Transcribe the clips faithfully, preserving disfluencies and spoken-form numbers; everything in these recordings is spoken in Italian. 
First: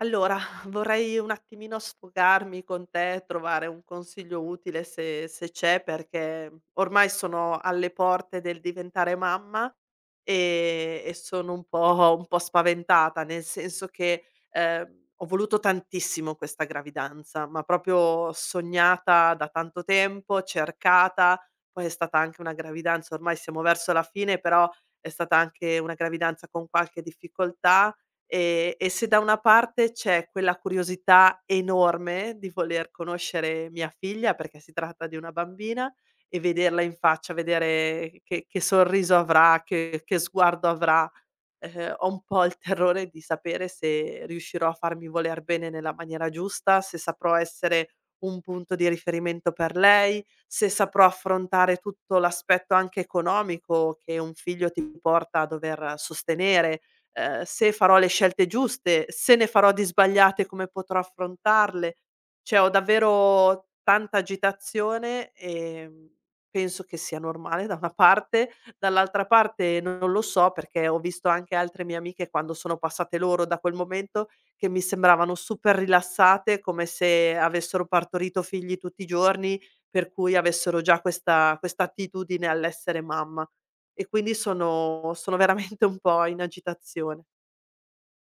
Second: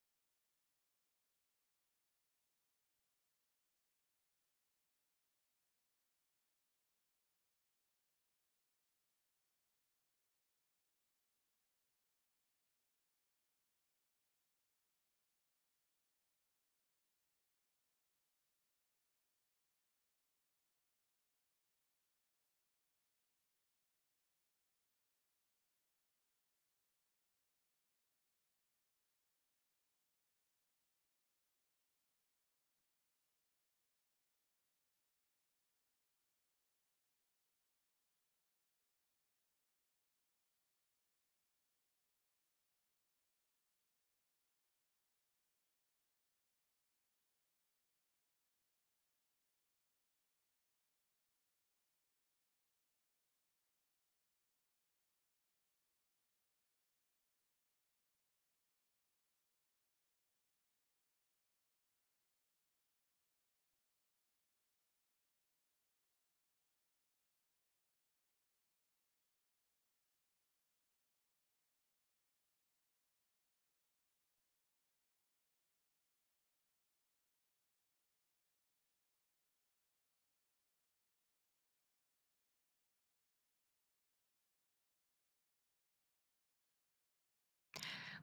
Allora, vorrei un attimino sfogarmi con te, trovare un consiglio utile se se c'è, perché ormai sono alle porte del diventare mamma e e sono un po' un po' spaventata, nel senso che, ehm, ho voluto tantissimo questa gravidanza, ma proprio sognata da tanto tempo, cercata, poi è stata anche una gravidanza ormai siamo verso la fine, però è stata anche una gravidanza con qualche difficoltà. Ehm, e se da una parte c'è quella curiosità enorme di voler conoscere mia figlia, perché si tratta di una bambina, e vederla in faccia, vedere che che sorriso avrà, che che sguardo avrà, ehm, ho un po' il terrore di sapere se riuscirò a farmi voler bene nella maniera giusta, se saprò essere un punto di riferimento per lei, se saprò affrontare tutto l'aspetto anche economico che un figlio ti porta a dover sostenere, ehm, se farò le scelte giuste, se ne farò di sbagliate come potrò affrontarle. Cioè ho davvero tanta agitazione, ehm, penso che sia normale da una parte, dall'altra parte non lo so, perché ho visto anche altre mie amiche quando sono passate loro da quel momento, che mi sembravano super rilassate, come se avessero partorito figli tutti i giorni, per cui avessero già questa questa attitudine all'essere mamma. E quindi sono sono veramente un po' in agitazione.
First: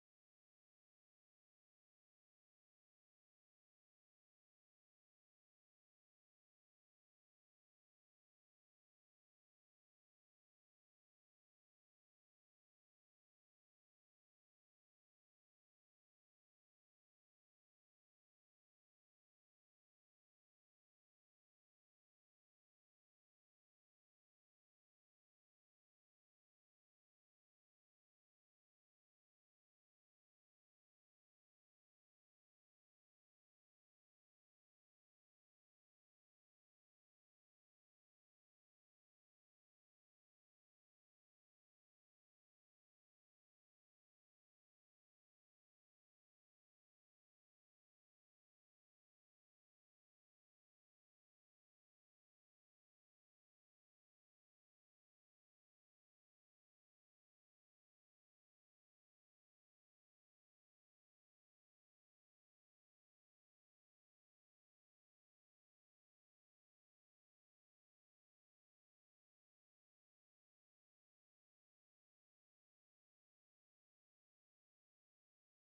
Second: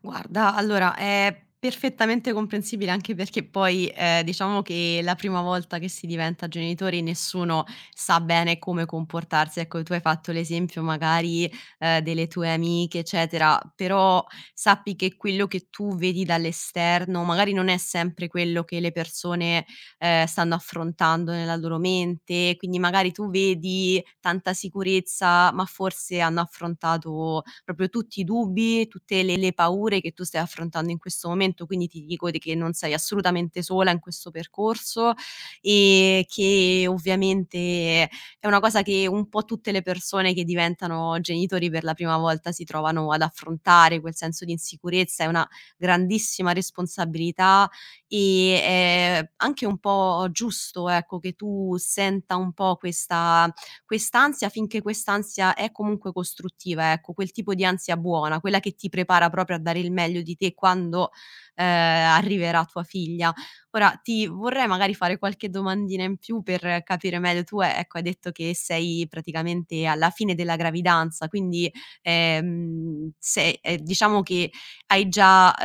Guarda, allora è perfettamente comprensibile anche perché poi, ehm, diciamo che la prima volta che si diventa genitori nessuno sa bene come comportarsi. Ecco, tu hai fatto l'esempio magari, ehm, delle tue amiche, eccetera, però sappi che quello che tu vedi dall'esterno magari non è sempre quello che le persone ehm, stanno affrontando nella loro mente, quindi magari tu vedi tanta sicurezza, ma forse hanno affrontato proprio tutti i dubbi, tutte le le paure che tu stai affrontando in questo momento, quindi ti dico di che non sei assolutamente sola in questo percorso e che ovviamente è una cosa che un po' tutte le persone che diventano genitori per la prima volta si trovano ad affrontare, quel senso di insicurezza, è una grandissima responsabilità. Ehm, è anche un po' giusto, ecco, che tu senta un po' questa quest'ansia finché quest'ansia è comunque costruttiva, ecco, quel tipo di ansia buona, quella che ti prepara proprio a dare il meglio di te quando, ehm, arriverà tua figlia. Ora ti vorrei magari fare qualche domandina in più per capire meglio. Tu, eh, ecco, hai detto che sei praticamente alla fine della gravidanza, quindi, ehm, se ehm, diciamo che hai già,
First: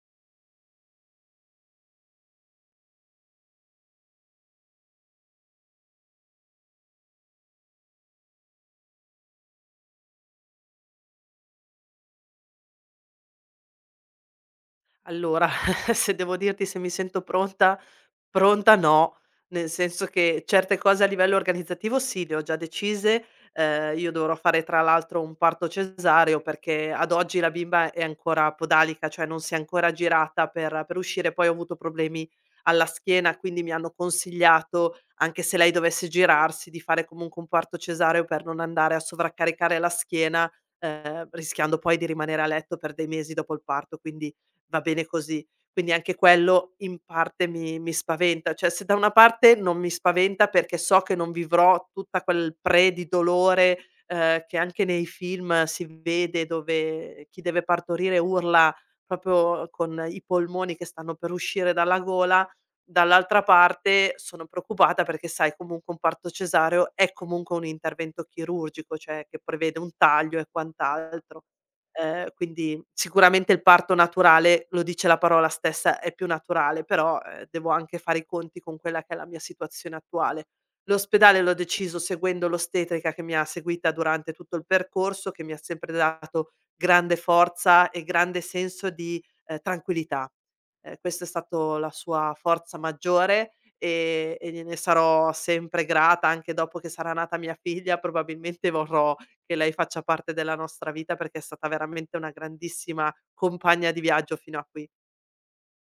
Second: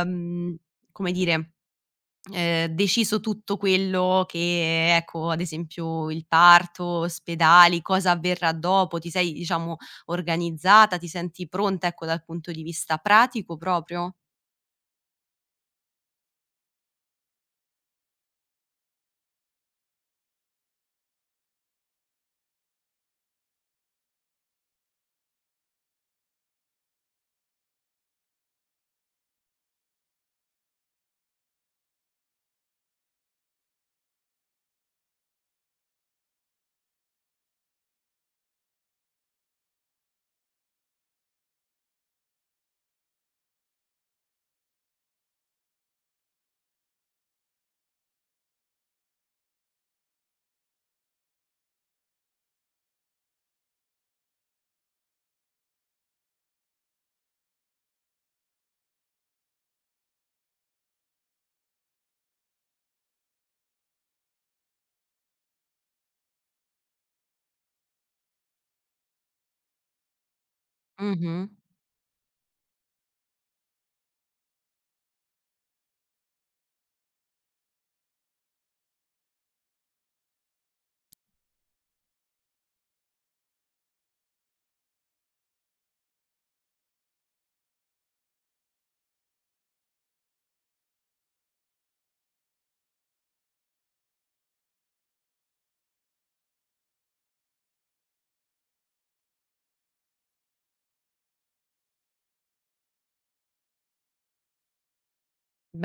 ehm, come dire, Ehm, deciso tutto quello che ecco, ad esempio il parto, ospedali, cosa avverrà dopo, ti sei diciamo organizzata, ti senti pronta, ecco, dal punto di vista pratico proprio? Allora, se devo dirti se mi sento pronta, pronta no, nel senso che certe cose a livello organizzativo sì, le ho già decise. Ehm, io dovrò fare tra l'altro un parto cesareo perché ad oggi la bimba è ancora podalica, cioè non si è ancora girata per per uscire. Poi ho avuto problemi alla schiena, quindi mi hanno consigliato, anche se lei dovesse girarsi, di fare comunque un parto cesareo per non andare a sovraccaricare la schiena, ehm, rischiando poi di rimanere a letto per dei mesi dopo il parto, quindi va bene così. Quindi anche quello in parte mi mi spaventa, cioè se da una parte non mi spaventa perché so che non vivrò tutta quel pre di dolore, ehm, che anche nei film si vede dove chi deve partorire urla proprio con i polmoni che stanno per uscire dalla gola, dall'altra parte sono preoccupata perché sai comunque un parto cesareo è comunque un intervento chirurgico, cioè che prevede un taglio e quant'altro. Mh-mh. Ehm, quindi sicuramente il parto naturale, lo dice la parola stessa, è più naturale, però, ehm, devo anche fare i conti con quella che è la mia situazione attuale. L'ospedale l'ho deciso seguendo l'ostetrica che mi ha seguita durante tutto il percorso, che mi ha sempre dato grande forza e grande senso di, ehm, tranquillità. Ehm, questa è stato la sua forza maggiore, ehm, e gliene sarò sempre grata, anche dopo che sarà nata mia figlia probabilmente vorrò che lei faccia parte della nostra vita perché è stata veramente una grandissima compagna di viaggio fino a qui.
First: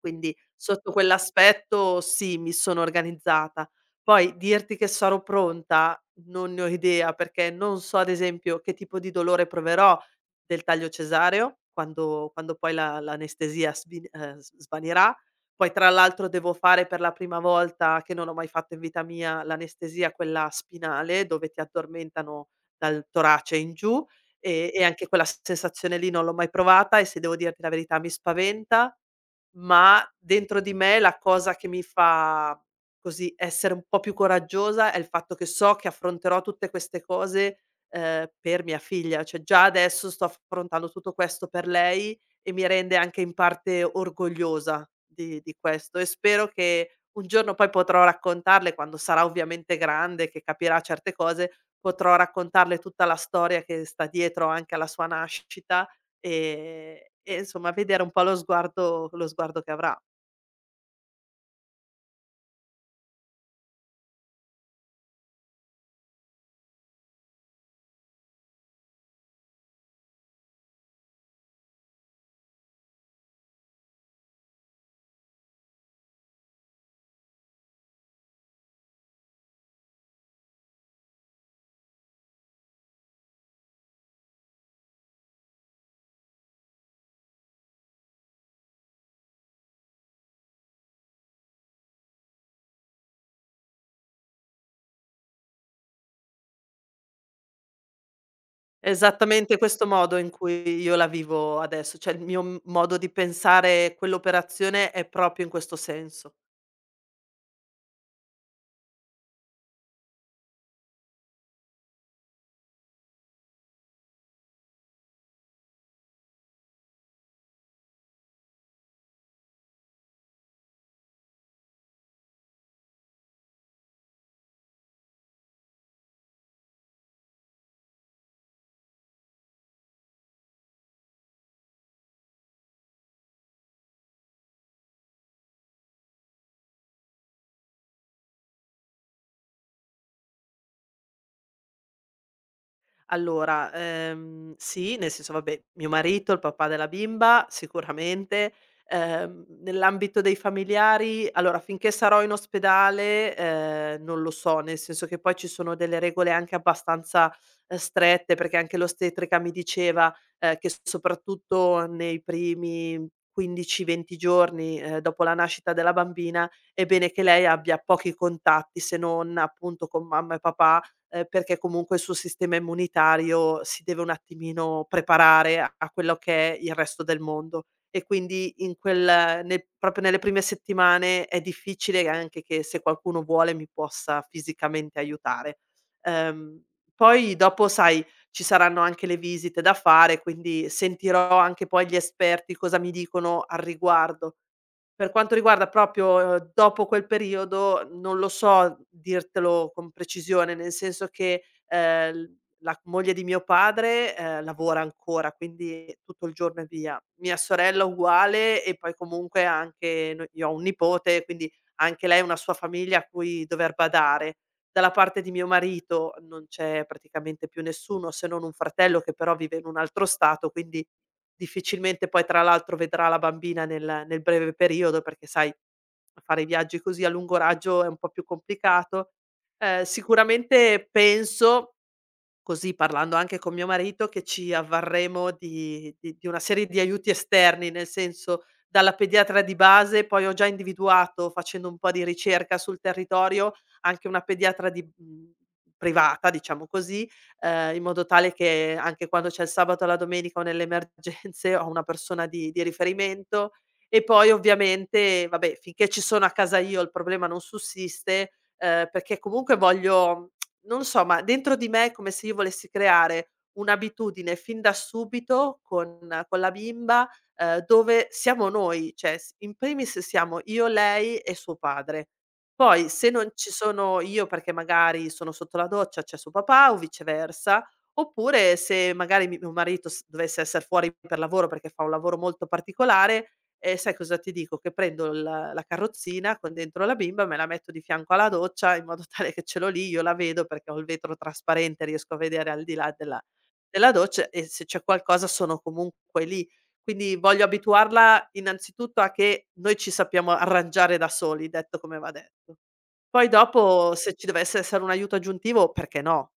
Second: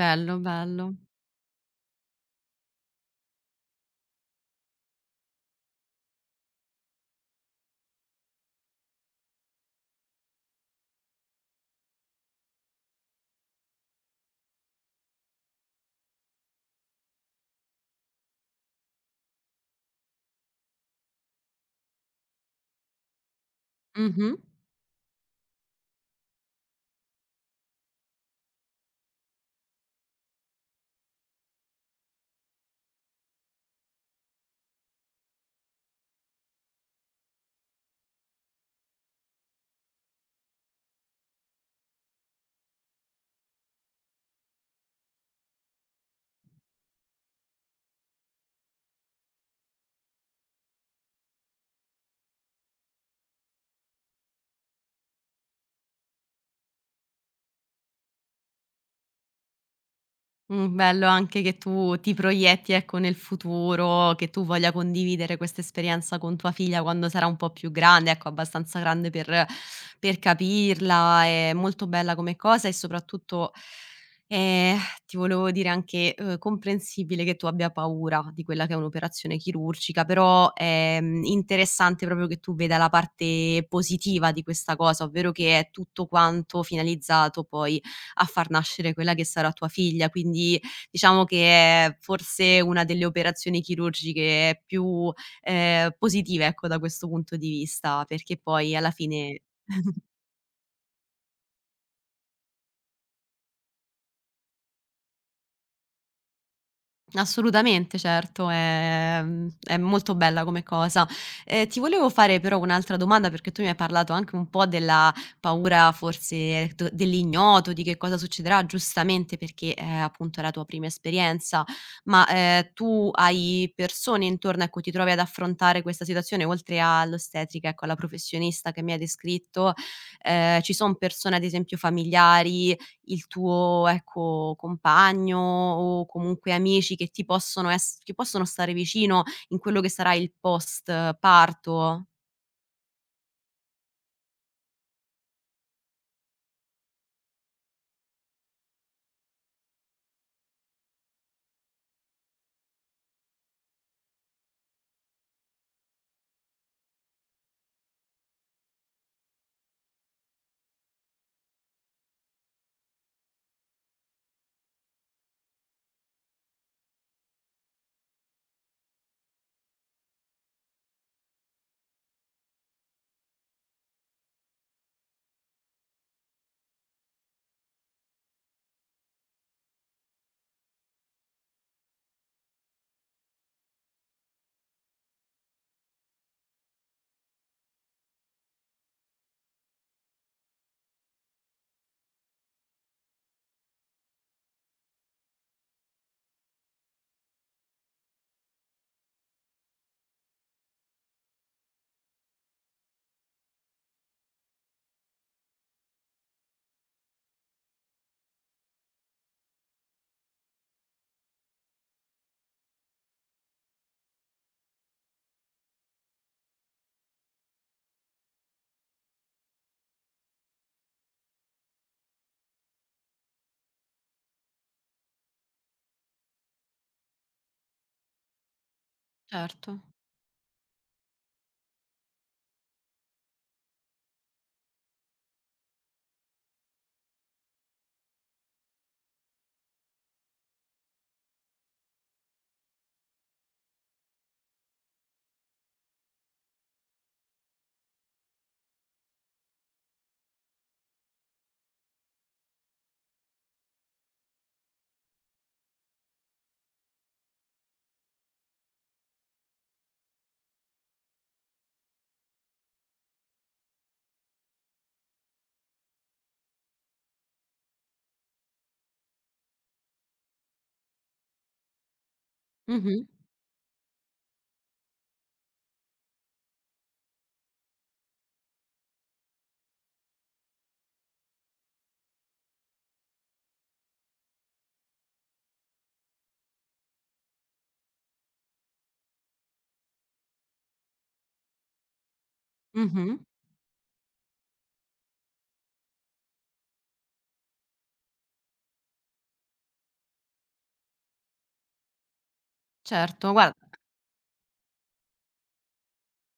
Quindi sotto bello. quell'aspetto sì, mi sono organizzata. Poi dirti che sarò pronta, non ne ho idea, perché non so ad esempio che tipo di dolore proverò del taglio cesareo quando quando poi la l'anestesia svi ehm, s svanirà. Poi tra l'altro devo fare per la prima volta, che non ho mai fatto in vita mia, l'anestesia quella spinale, dove ti addormentano dal torace in giù Mh-mh. e e anche quella sensazione lì non l'ho mai provata e se devo dirti la verità mi spaventa. Ma dentro di me la cosa che mi fa così essere un po' più coraggiosa è il fatto che so che affronterò tutte queste cose, ehm, per mia figlia. Cioè già adesso sto affrontando tutto questo per lei e mi rende anche in parte orgogliosa di di questo e spero che un giorno poi potrò raccontarle, quando sarà ovviamente grande, che capirà certe cose, potrò raccontarle tutta la storia che sta dietro anche alla sua nascita. Ehm, e insomma vedere un po' lo sguardo lo sguardo che avrà. Mh, bello anche che tu ti proietti, ecco, nel futuro, che tu voglia condividere questa esperienza con tua figlia quando sarà un po' più grande, ecco, abbastanza grande per per capirla. È molto bella come cosa e soprattutto, ehm, ti volevo dire anche, uhm, comprensibile che tu abbia paura di quella che è un'operazione chirurgica, però è, mhmm, interessante proprio che tu veda la parte positiva di questa cosa, ovvero che è tutto quanto finalizzato poi a far nascere quella che sarà tua figlia. Quindi diciamo che è forse una delle operazioni chirurgiche più, ehm, positive, ecco, da questo punto di vista, perché poi È alla fine. esattamente questo modo in cui io la vivo adesso, cioè il mio m modo di pensare quell'operazione è proprio in questo senso. Assolutamente, certo, è mhmm, è molto bella come cosa. Ehm, ti volevo fare però un'altra domanda, perché tu mi hai parlato anche un po' della paura forse do dell'ignoto, di che cosa succederà, giustamente perché, ehm, appunto è la tua prima esperienza, ma, ehm, tu hai persone intorno a cui ti trovi ad affrontare questa situazione, oltre all'ostetrica, ecco, alla professionista che mi hai descritto, ehm, ci son persone ad esempio familiari, il tuo, ecco, compagno o comunque amici che ti possono ess che possono stare vicino in quello che sarà il post parto. Allora, ehm, sì, nel senso vabbè, mio marito, il papà della bimba sicuramente, ehm, nell'ambito dei familiari allora finché sarò in ospedale, ehm, non lo so, nel senso che poi ci sono delle regole anche abbastanza, ehm, strette, perché anche l'ostetrica mi diceva, ehm, che soprattutto nei primi quindici, venti giorni, ehm, dopo la nascita della bambina, è bene che lei abbia pochi contatti se non appunto con mamma e papà, ehm, perché comunque il suo sistema immunitario si deve un attimino preparare a a quello che è il resto del mondo. E quindi in quel nel proprio nelle prime settimane è difficile anche che se qualcuno vuole mi possa fisicamente aiutare. Ehm, Poi dopo sai, ci saranno anche le visite da fare, quindi sentirò anche poi gli esperti cosa mi dicono al riguardo. Per quanto riguarda proprio, ehm, dopo quel periodo, non lo so dirtelo con precisione, nel senso che, ehm, l la moglie di mio padre, ehm, lavora ancora, quindi tutto il giorno è via. Mia sorella uguale e poi comunque anche noi io ho un nipote, quindi anche lei ha una sua famiglia a cui dover badare. Dalla parte di mio marito non c'è praticamente più nessuno, se non un fratello che però vive in un altro stato, quindi difficilmente poi tra l'altro vedrà la bambina nel nel breve periodo, perché sai, fare i viaggi così a lungo raggio è un po' più complicato. Certo. Ehm, sicuramente penso, così parlando anche con mio marito, che ci avvarremo di di di una serie di aiuti esterni, nel senso dalla pediatra di base, poi ho già individuato, facendo un po' di ricerca sul territorio, anche una pediatra di mhmm, privata, diciamo così, ehm, in modo tale che anche quando c'è il sabato e la domenica o nelle emergenze ho una persona di di riferimento. E poi ovviamente, vabbè, finché ci sono a casa io il problema non sussiste, ehm, perché comunque voglio, non so, ma dentro di me è come se io volessi creare un'abitudine fin da subito con con la bimba, ehm, dove siamo noi, cioè s in primis siamo io, lei e suo padre. Poi Mh-mh. se non ci sono io perché magari sono sotto la doccia, c'è suo papà o viceversa, oppure se magari mi mio marito s dovesse esser fuori per lavoro perché fa un lavoro molto particolare, e sai cosa ti dico? Che prendo la la carrozzina con dentro la bimba, me la metto di fianco alla doccia in modo tale che ce l'ho lì, io la vedo perché ho il vetro trasparente, riesco a vedere al di là Mh-mh. della della doccia e se c'è qualcosa sono comunque lì. Quindi voglio abituarla innanzitutto a che noi ci sappiamo arrangiare da soli, detto come va detto. Certo, Poi guar dopo se ci dovesse essere un aiuto aggiuntivo, perché no?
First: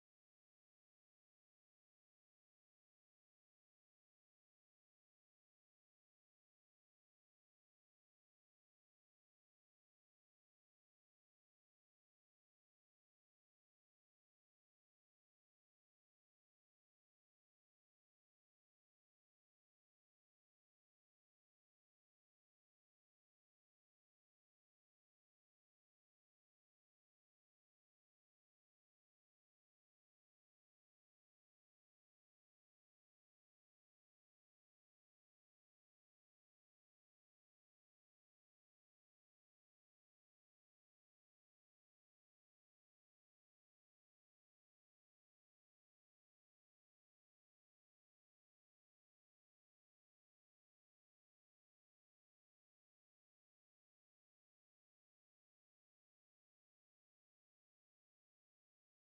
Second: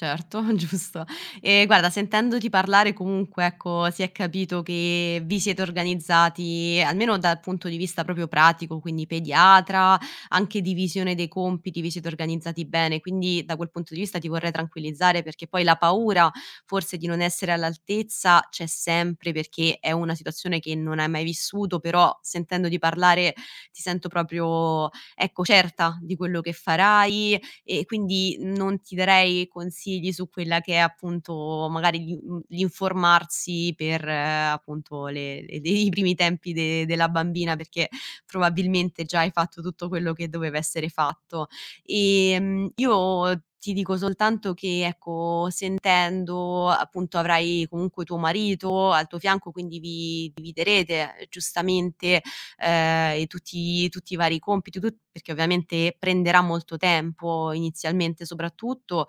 Certo, giusto. E guarda, sentendoti parlare comunque, ecco, si è capito che vi siete organizzati, almeno dal punto di vista proprio pratico, quindi pediatra, anche divisione dei compiti, vi siete organizzati bene, quindi da quel punto di vista ti vorrei tranquillizzare perché poi la paura forse di non essere all'altezza c'è sempre perché è una situazione che non hai mai vissuto, però sentendoti parlare ti sento proprio, ecco, certa di quello che farai, e quindi non ti darei consigli su quella che è appunto magari l'in mhmm, l'informarsi per eh, appunto le le i primi tempi de della bambina, perché probabilmente già hai fatto tutto quello che doveva essere fatto. Ehm, io ti dico soltanto che, ecco, sentendo appunto avrai comunque tuo marito al tuo fianco, quindi vi dividerete eh, giustamente ehm, e tutti tutti i vari compiti, tut perché ovviamente prenderà molto tempo inizialmente soprattutto.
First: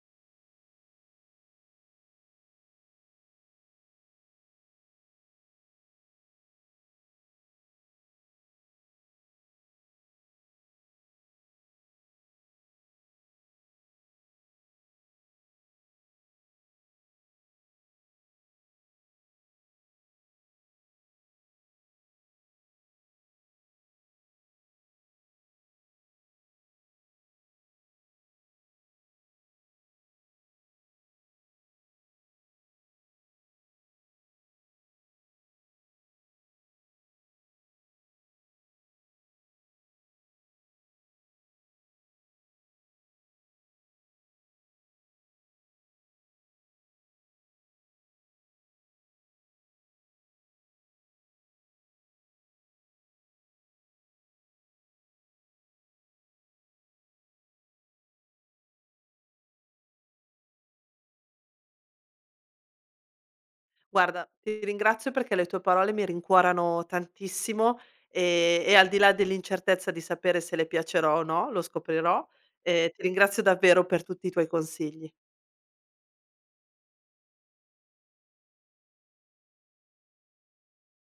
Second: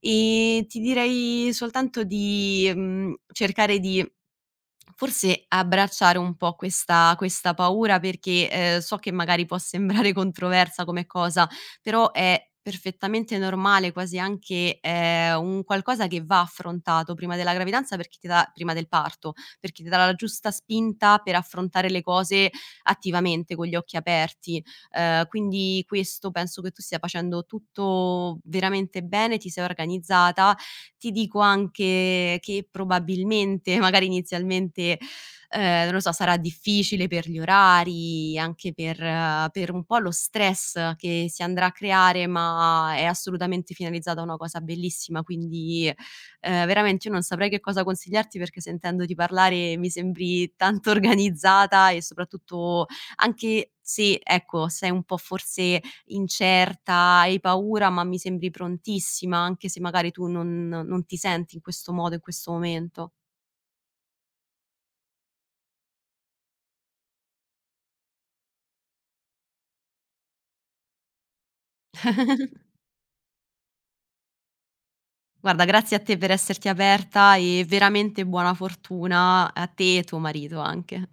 Ehm, ti direi soltanto di, mhmm, cercare di forse abbracciare un po' questa questa paura perché, ehm, so che magari può sembrare controversa come cosa, però è perfettamente normale, quasi anche, ehm, un qualcosa che va affrontato prima della gravidanza perché ti dà prima del parto, perché ti dà la giusta spinta per affrontare le cose attivamente, con gli occhi aperti. Ehm, quindi questo penso che tu stia facendo tutto veramente bene, ti sei organizzata. Ti dico anche che probabilmente, magari inizialmente, ehm, non lo so, sarà difficile per gli orari, anche per eh, per un po' lo stress che si andrà a creare, ma è assolutamente finalizzata a una cosa bellissima, quindi, ehm, veramente io non saprei che cosa consigliarti perché sentendoti parlare mi sembri tanto organizzata e soprattutto anche se, ecco, sei un po' forse incerta, hai paura, ma mi sembri prontissima, anche se magari tu non non ti senti in questo modo, in questo momento. Guarda, ti ringrazio perché le tue parole mi rincuorano tantissimo e e al di là dell'incertezza di sapere se le piacerò o no, lo scoprirò, ehm, ti ringrazio davvero per tutti i tuoi consigli. Guarda, grazie a te per esserti aperta e veramente buona fortuna a te e tuo marito anche.